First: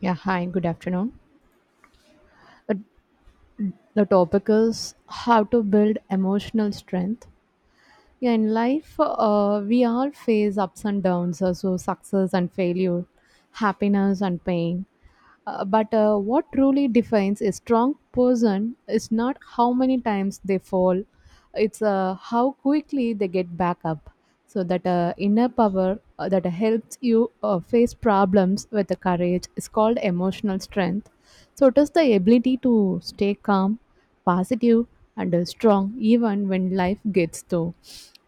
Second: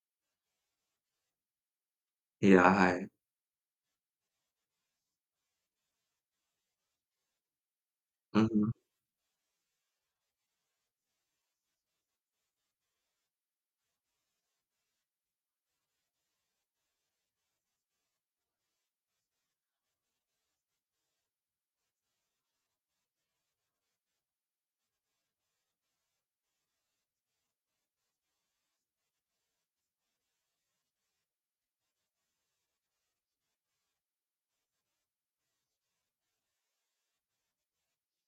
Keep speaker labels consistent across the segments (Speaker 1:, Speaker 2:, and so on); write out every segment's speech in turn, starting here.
Speaker 1: Yeah, hi, good afternoon.
Speaker 2: Yeah,
Speaker 1: Uh,
Speaker 2: hi.
Speaker 1: The topic is how to build emotional strength. Yeah, in
Speaker 2: Mhm.
Speaker 1: life, we all face ups and downs, so success and failure, happiness and pain. But what truly defines a strong person is not how many times they fall, it's how quickly they get back up. So that inner power that helps you face problems with the courage is called emotional strength. So it is the ability to stay calm, positive, and strong even when life gets too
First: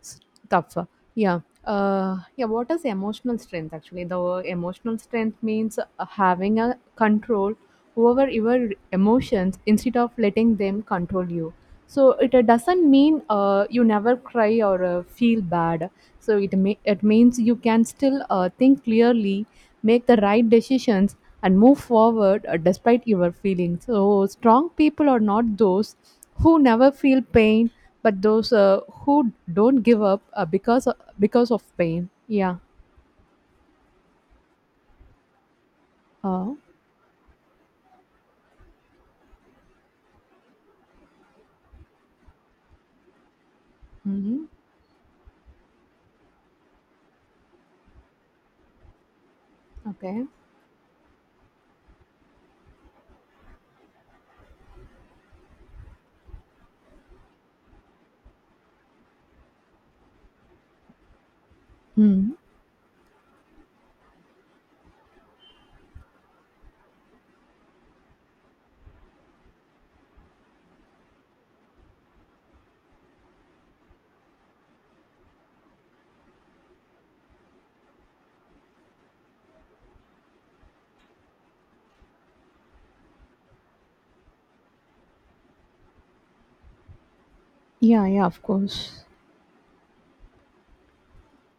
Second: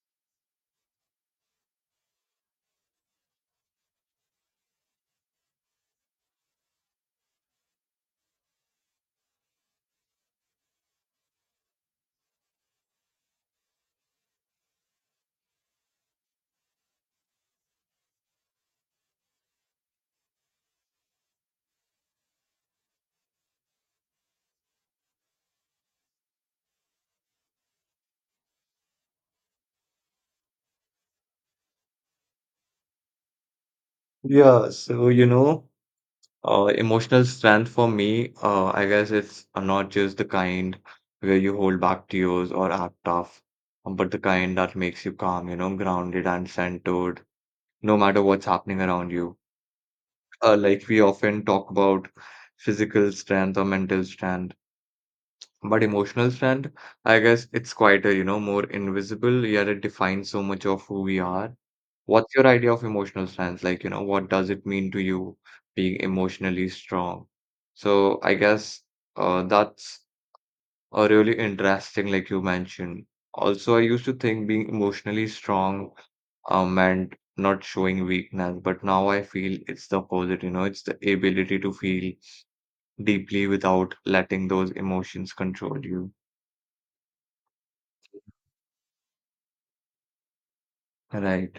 Speaker 1: tough. Yeah. Yeah. What is emotional strength? Actually, the word emotional strength means having a control over your emotions instead of letting them control you. So it doesn't mean you never cry or feel bad. So it means you can still think clearly, make the right decisions, and move forward despite your feelings. So strong people are not those who never feel pain, but those who don't give up because of pain. Yeah.
Speaker 2: Yeah, so you know,
Speaker 1: uh,
Speaker 2: Emotional strength for me, I guess it's not just the kind where you hold back tears or act tough, but the
Speaker 1: mm-hmm.
Speaker 2: kind that makes you calm, you know, grounded and centered, no matter what's happening around you.
Speaker 1: Okay.
Speaker 2: Like we often talk about physical strength or mental strength, but emotional strength, I guess it's quieter, you know, more invisible, yet it defines so much of who we are. What's
Speaker 1: Mm-hmm.
Speaker 2: your idea of emotional strength? Like, you know, what does it mean to you being emotionally strong? So I guess that's a really interesting, like you mentioned. Also, I used to think being emotionally strong and not showing weakness, but now I feel it's the opposite, you know, it's the ability to feel deeply without letting those emotions control you.
Speaker 1: Yeah, yeah, of course.
Speaker 2: Right.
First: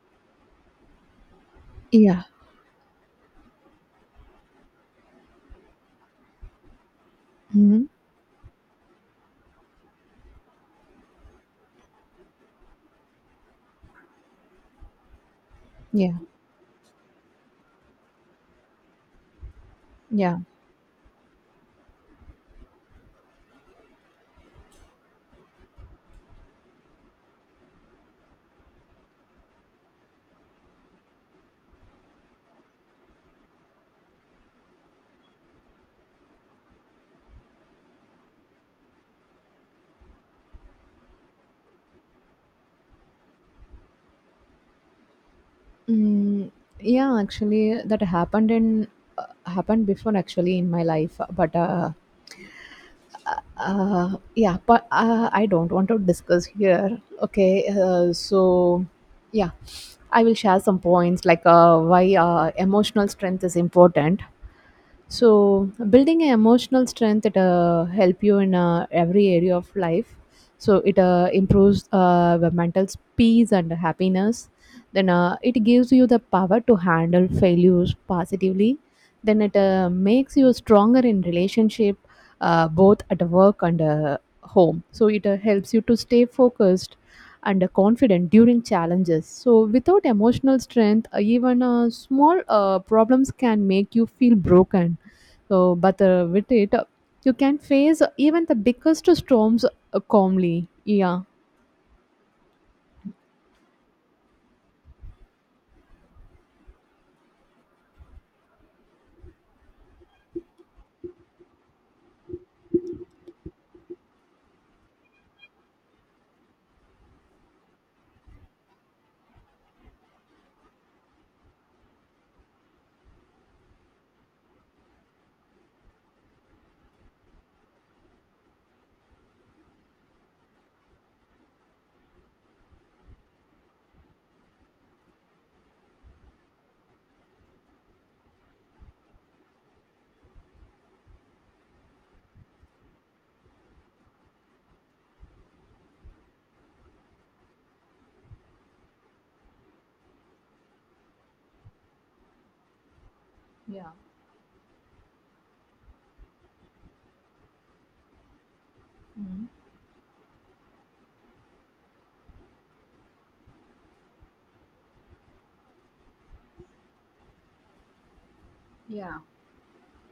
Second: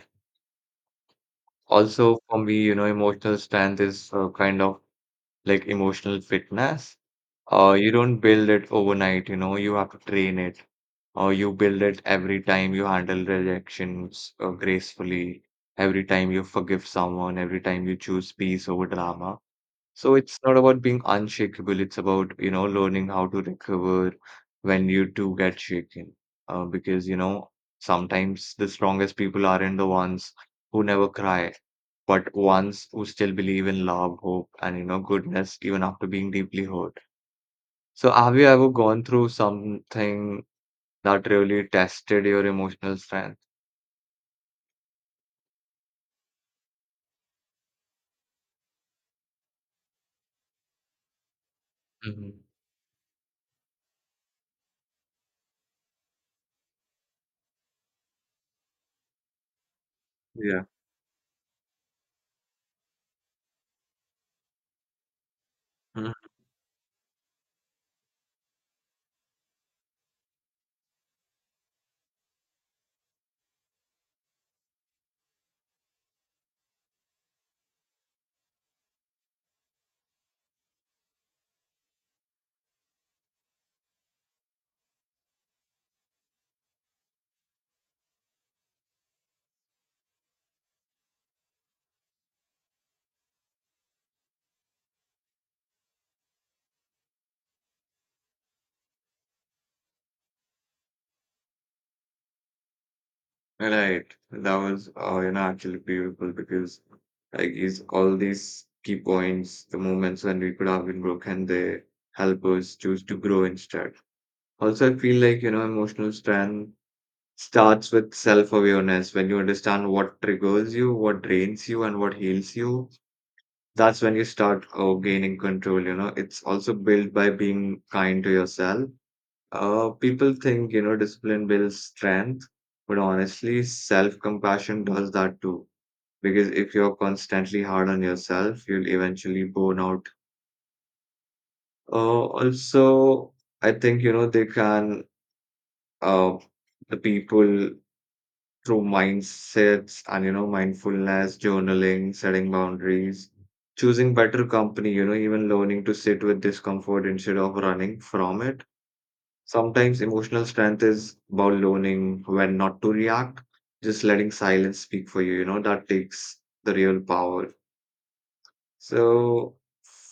Speaker 2: Also,
Speaker 1: Yeah.
Speaker 2: for me, you know, emotional strength is kind of like emotional fitness,
Speaker 1: Mm-hmm.
Speaker 2: you don't build it overnight, you know, you have to train it, or you build it every time you handle rejections gracefully, every
Speaker 1: Yeah.
Speaker 2: time you forgive someone, every time you choose peace over drama. So it's
Speaker 1: Yeah.
Speaker 2: not about being unshakable, it's about, you know, learning how to recover when you do get shaken. Because, you know, sometimes the strongest people aren't the ones who never cry, but ones who still believe in love, hope, and, you know, goodness even after being deeply hurt. So have you ever gone through something that really tested your emotional strength?
Speaker 1: Mm, yeah, actually that happened in, happened before actually in my life, but
Speaker 2: Hmm.
Speaker 1: Yeah, but I don't want to discuss here. Okay, so yeah, I will share
Speaker 2: Yeah.
Speaker 1: some points like why emotional strength is important. So building an emotional strength, it help you in every area of life. So it improves the mental peace and happiness. Then it gives you the power to handle failures positively. Then it makes you stronger in relationship, both at work and home. So it helps you to stay focused and confident during challenges. So without emotional strength, even small problems can make you feel broken. So, but with it, you can face even the biggest storms calmly. Yeah.
Speaker 2: Right. That was, you know, actually beautiful because like is all these key points, the moments when we could have been broken, they help us choose to grow instead. Also, I feel like, you know, emotional strength starts with self-awareness. When you understand what triggers you, what drains you, and what heals you, that's when you start gaining control, you know. It's also built by being kind to yourself. People think, you know, discipline builds strength, but honestly, self-compassion does that too. Because if you're constantly hard on yourself, you'll eventually burn out. Uh, also, I think, you know, uh, the people through mindsets and, you know, mindfulness, journaling, setting boundaries, choosing better company, you know, even learning to sit with discomfort instead of running from it. Sometimes emotional strength is about learning when not to react, just letting silence speak for you, you know, that takes the real power. So,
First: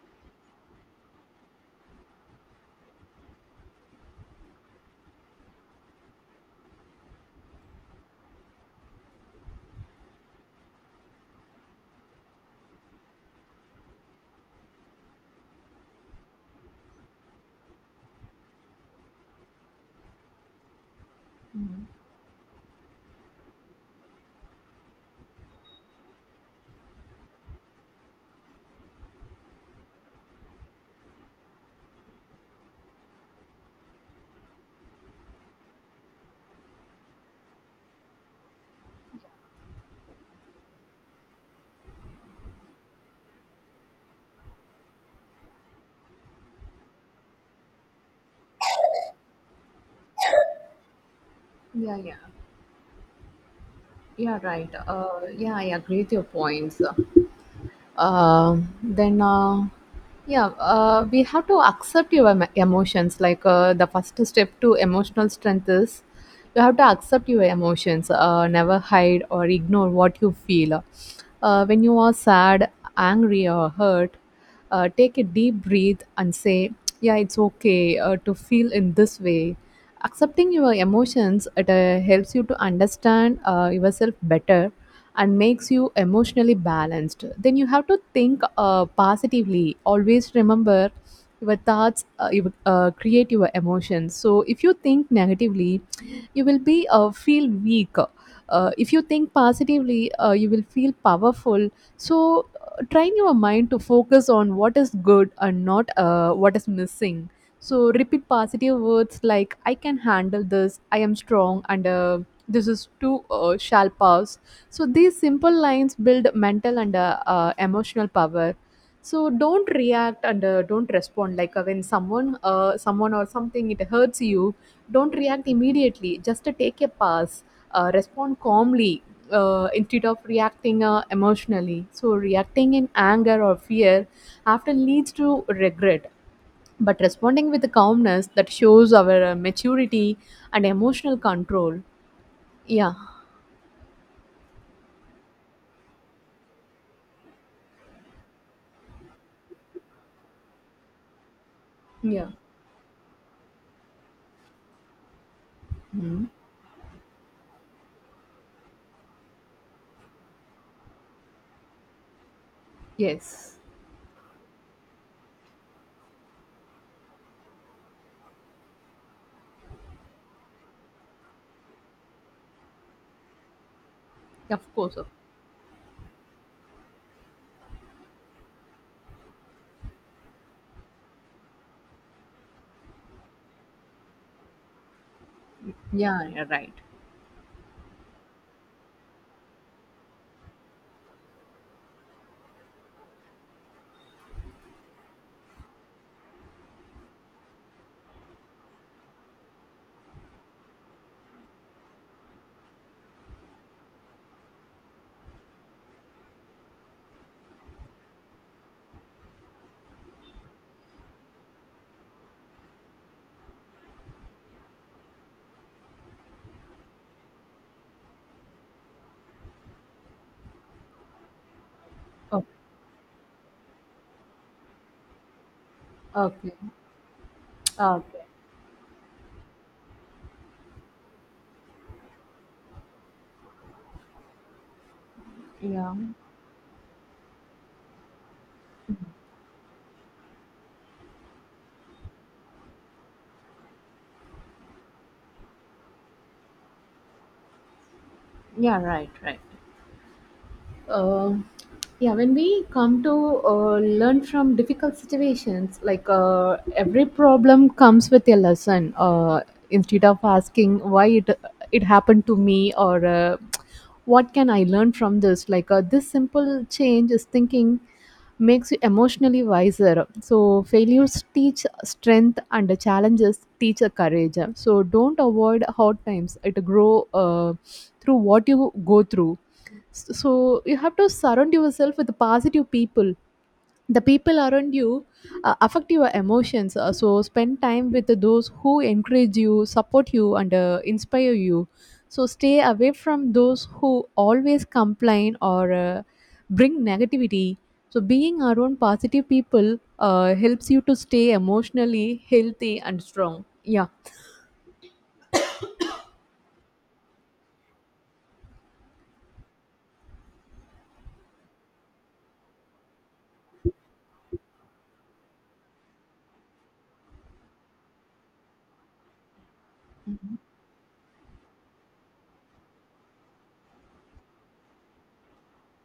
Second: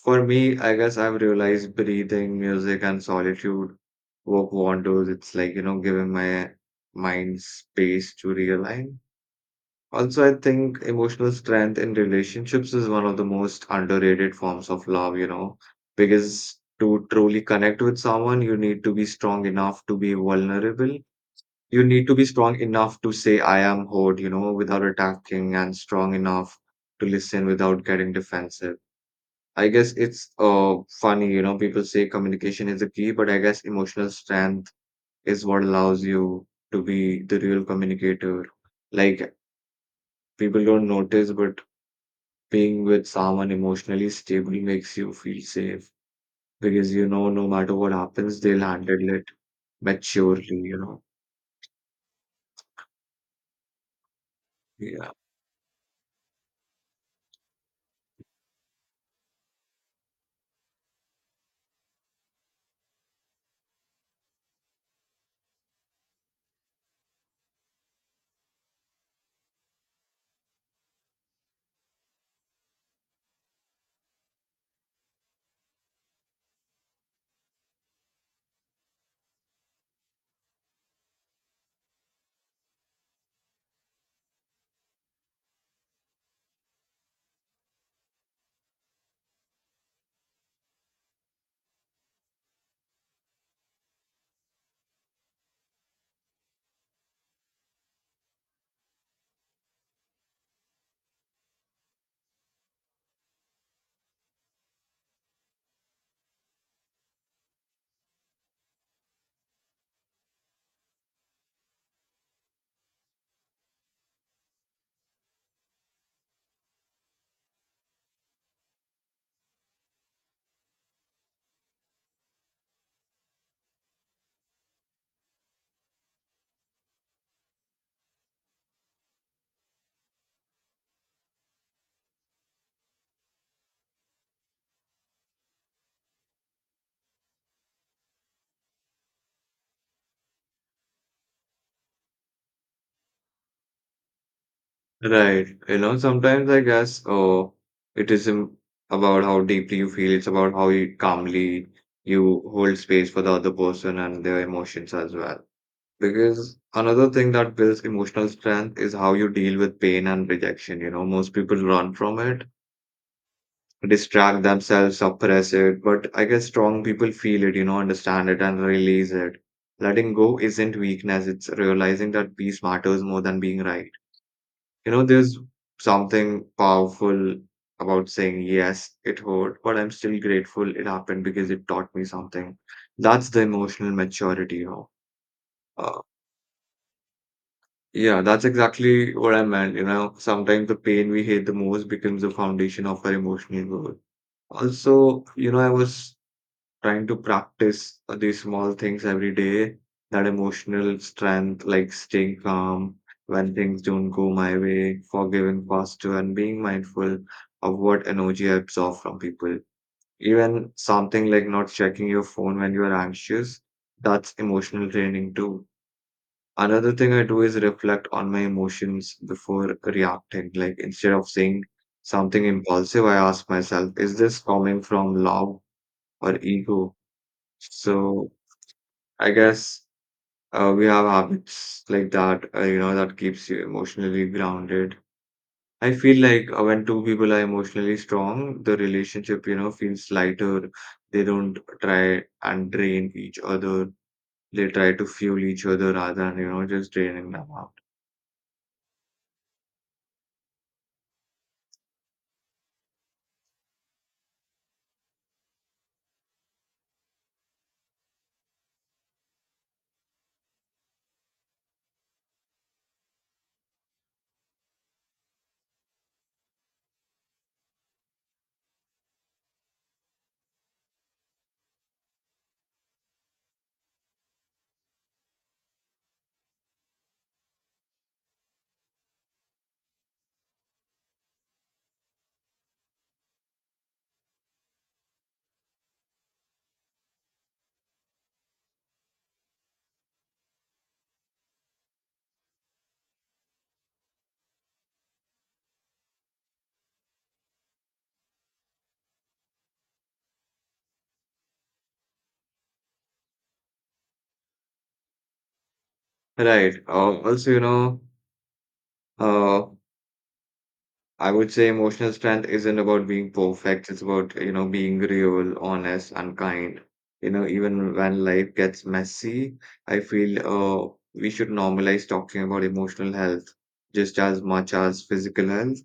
Speaker 2: for me, I guess I've realized breathing, music, and solitude work wonders. It's like, you know, giving my mind space to realign. Also, I think emotional strength in relationships is one of the most underrated forms of love, you know, because to truly connect with someone, you need to be strong enough to be vulnerable. You need to be strong enough to say, I am hurt, you know, without attacking, and strong enough to listen without getting defensive. I guess it's funny, you know, people say communication is the key, but I guess emotional strength is what allows you to be the real communicator. Like people don't notice, but being with someone emotionally stable makes you feel safe because you know no matter what happens, they'll handle it maturely, you know.
Speaker 1: Yeah, yeah, yeah, right.
Speaker 2: Yeah.
Speaker 1: Yeah, I agree with your points. uh, then yeah, we have to accept your emotions. Like, the first step to emotional strength is you have to accept your emotions. Never hide or ignore what you feel. When you are sad, angry or hurt, take a deep breath and say, yeah, it's okay to feel in this way. Accepting your emotions, it helps you to understand yourself better, and makes you emotionally balanced. Then you have to think positively. Always remember, your thoughts create your emotions. So if you think negatively, you will be feel weak. If you think positively, you will feel powerful. So train your mind to focus on what is good and not what is missing. So repeat positive words like, I can handle this, I am strong, and this is too shall pass. So these simple lines build mental and emotional power. So don't react and don't respond. Like, when someone or something, it hurts you. Don't react immediately. Just take a pause. Respond calmly, instead of reacting emotionally. So reacting in anger or fear often leads to regret. But responding with calmness, that shows our maturity and emotional control. Yeah.
Speaker 2: Right. You know, sometimes I guess it isn't about how deeply you feel, it's about how you calmly
Speaker 1: Yeah.
Speaker 2: you hold space for the other person and their emotions as well.
Speaker 1: Mhm.
Speaker 2: Because another thing that builds emotional strength is how you deal with pain and rejection. You know, most people run from it,
Speaker 1: Yes.
Speaker 2: distract themselves, suppress it. But I guess strong people feel it, you know, understand it and release it. Letting go isn't weakness, it's realizing that peace matters more than being right.
Speaker 1: Of
Speaker 2: You
Speaker 1: course.
Speaker 2: know,
Speaker 1: Of
Speaker 2: there's something powerful about saying, yes, it hurt, but I'm still grateful it happened because it taught me something. That's the emotional maturity, you know. Uh,
Speaker 1: Yeah, yeah, right.
Speaker 2: yeah, that's exactly what I meant. You know, sometimes the pain we hate the most becomes the foundation of our emotional growth. Also, you know, I was trying to practice these small things every day, that emotional strength, like staying calm when things don't go my way, forgiving faster, and being mindful of what energy I absorb from people. Even something like not checking your phone when you are anxious, that's emotional training too. Another thing I do is reflect on my emotions before reacting. Like instead of saying something
Speaker 1: Oh,
Speaker 2: impulsive, I ask myself, is this coming from love or
Speaker 1: okay.
Speaker 2: ego?
Speaker 1: Okay,
Speaker 2: So I guess we have habits like that, you know, that keeps you emotionally grounded. I
Speaker 1: yeah,
Speaker 2: feel like when two people are emotionally strong, the relationship, you know, feels lighter. They don't try and drain each other. They try to fuel each other rather than, you know, just draining them out.
Speaker 1: yeah, right, right. uh, yeah, when we come to learn from difficult situations. Like every problem comes with a lesson. Instead of asking why it happened to me, or what can I learn from this? Like this simple change is thinking makes you emotionally wiser. So failures teach strength, and the challenges teach a courage. So don't avoid hard times, it grow uh, through what you go through. So you have to surround yourself with positive people. The people around you affect your emotions. So spend time with those who encourage you, support you, and inspire you. So stay away from those who always complain or bring negativity. So being around positive people helps you to stay emotionally healthy and strong. Yeah.
Speaker 2: Right. Uh, I would say emotional strength isn't about being perfect. It's about, you know, being real, honest, and kind. You know, even when life gets messy, I feel
Speaker 1: Mhm.
Speaker 2: we should normalize talking about emotional health just as much as physical health.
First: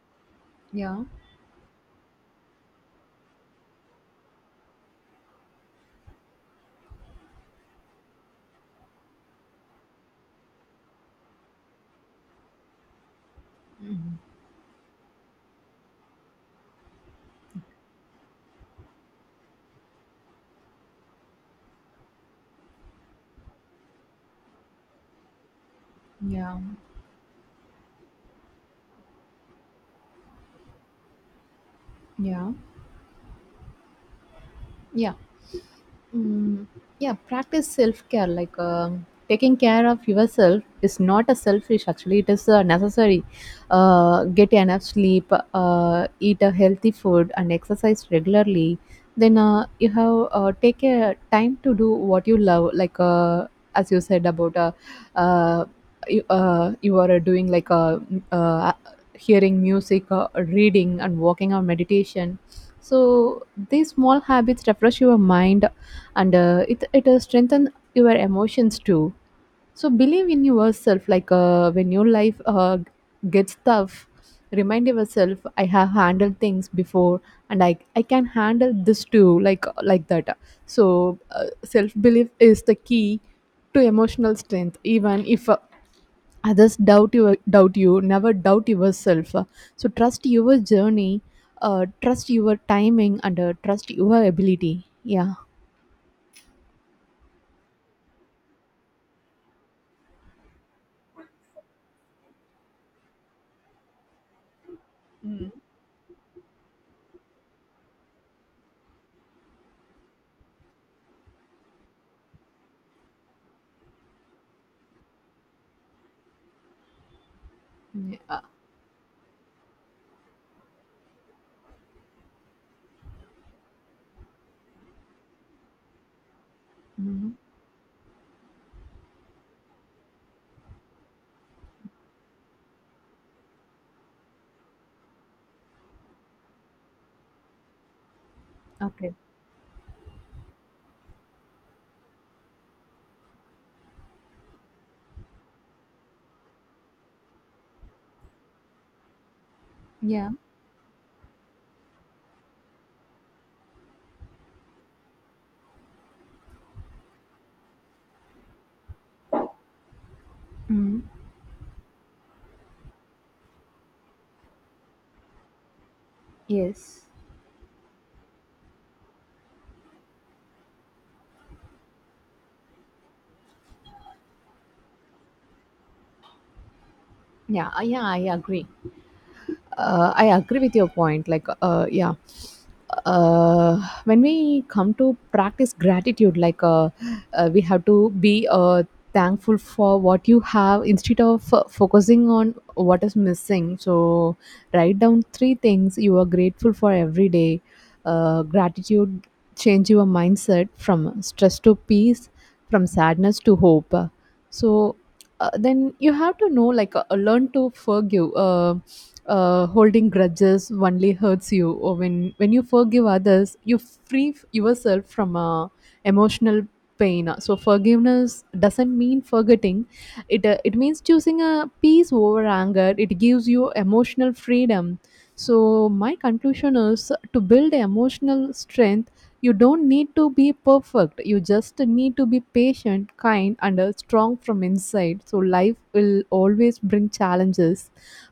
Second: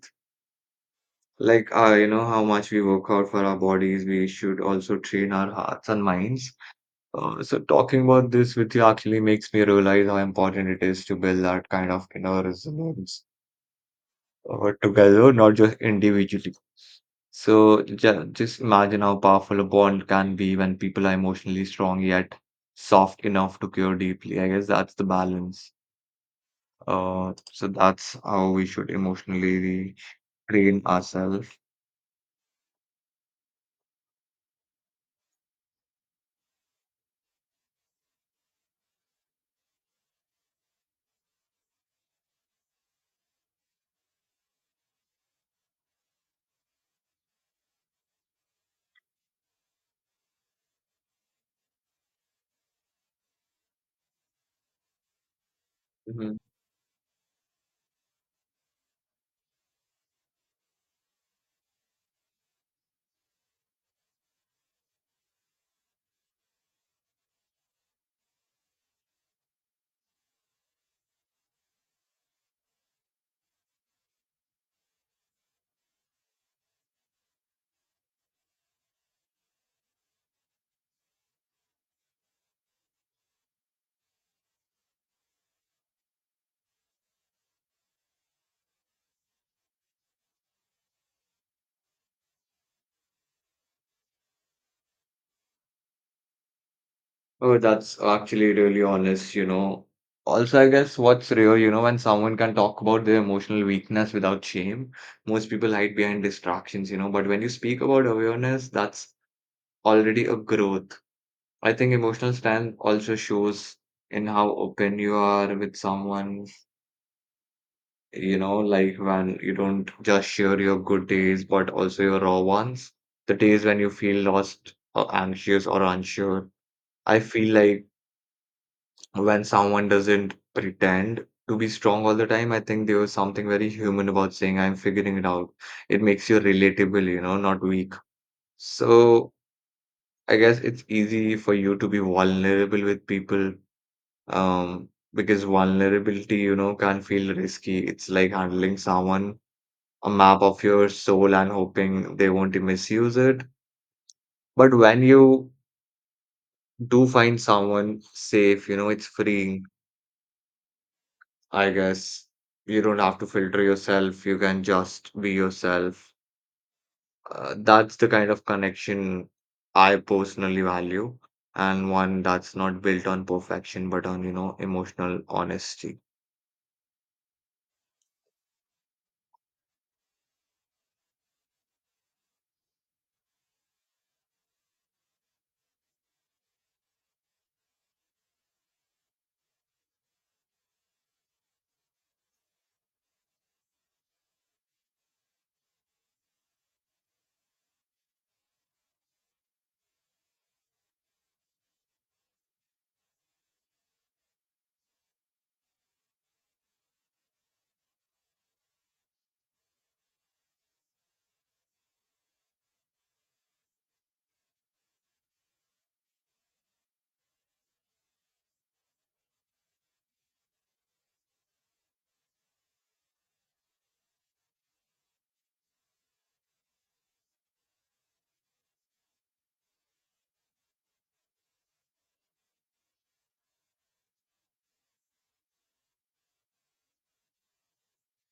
Speaker 1: Yeah.
Speaker 2: Like, you know, how much we work out for our bodies, we should also train our hearts and minds. So talking about this with you actually makes me realize how important it is to build that kind of inner resilience
Speaker 1: Mhm.
Speaker 2: together, not just individually. So ju just imagine how powerful a bond can be when people are emotionally strong yet soft enough to care deeply. I guess that's the balance.
Speaker 1: Yeah.
Speaker 2: So that's how we should emotionally train ourselves.
Speaker 1: Yeah. Yeah. Mm, yeah, practice self care. Like, taking care of yourself is not a selfish. Actually, it is necessary. Get enough sleep, eat a healthy food, and exercise regularly. Then you have take a time to do what you love. Like as you said about uh, you,
Speaker 2: Mhm.
Speaker 1: uh, you are doing, like, uh, hearing music, reading, and walking or meditation. So these small habits refresh your mind, and it strengthens your emotions too. So believe in yourself. Like, when your life gets tough, remind yourself, I have handled things before, and I can handle this too. Like that. So self belief is the key to emotional strength. Even if others doubt you, never doubt yourself. So trust your journey. Trust your timing and trust your ability. Yeah.
Speaker 2: Oh, that's actually really honest, you know. Also, I guess what's rare, you know, when someone can talk about their emotional weakness without shame, most
Speaker 1: Mm.
Speaker 2: people hide behind distractions, you know. But when you speak about awareness, that's already a growth. I think emotional strength also shows in how open you are with someone, you
Speaker 1: Yeah.
Speaker 2: know, like when you don't just share your good days, but also your raw ones. The days when you feel lost or anxious or unsure. I
Speaker 1: Hmm.
Speaker 2: feel like when someone doesn't pretend to be strong all the time, I think there was something very human about saying, I'm figuring it out. It makes you relatable, you know, not weak.
Speaker 1: Okay.
Speaker 2: So I guess it's easy for you to be vulnerable with people um, because vulnerability, you know, can feel risky. It's like handling someone a
Speaker 1: Yeah.
Speaker 2: map of your soul and hoping they won't misuse it. But when you do find someone safe, you know, it's freeing,
Speaker 1: Hmm.
Speaker 2: I guess. You don't have to filter yourself, you can just be yourself.
Speaker 1: Yes.
Speaker 2: That's the kind of connection I personally value, and one that's not built on perfection, but on, you know, emotional honesty.
Speaker 1: Yeah. Yeah, I agree. I agree with your point. Like, yeah. uh, when we come to practice gratitude, like we have to be thankful for what you have, instead of focusing on what is missing. So, write down three things you are grateful for every day. Gratitude change your mindset from stress to peace, from sadness to hope. So, then you have to know, like, learn to forgive. Holding grudges only hurts you, or when you forgive others, you free yourself from emotional pain. So forgiveness doesn't mean forgetting, it it means choosing a peace over anger. It gives you emotional freedom. So my conclusion is, to build emotional strength, you don't need to be perfect, you just need to be patient, kind, and strong from inside. So life will always bring challenges,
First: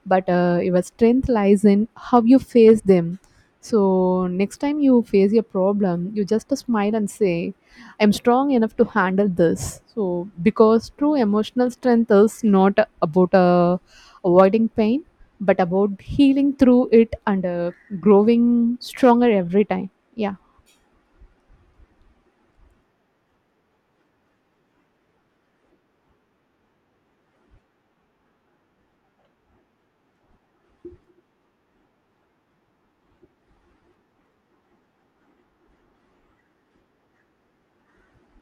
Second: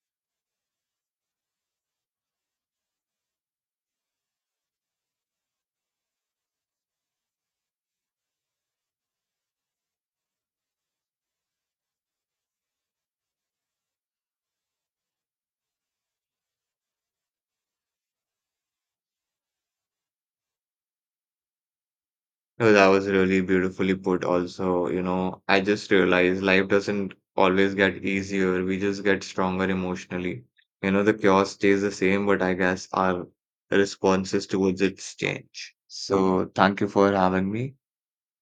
Speaker 1: but your strength lies in how you face them. So next time you face a problem, you just smile and say, I'm strong enough to handle this. So, because true emotional strength is not about avoiding pain, but about healing through it and growing stronger every time. Yeah.
Speaker 2: No, that was really beautifully put also, you know, I just realized life doesn't always get easier. We just get stronger emotionally. You know, the chaos stays the same, but I guess our responses towards it change. So thank you for having me.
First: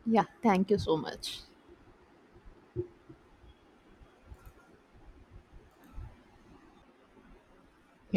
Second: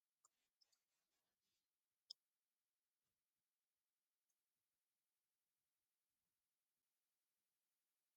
Speaker 1: Yeah, thank you so much.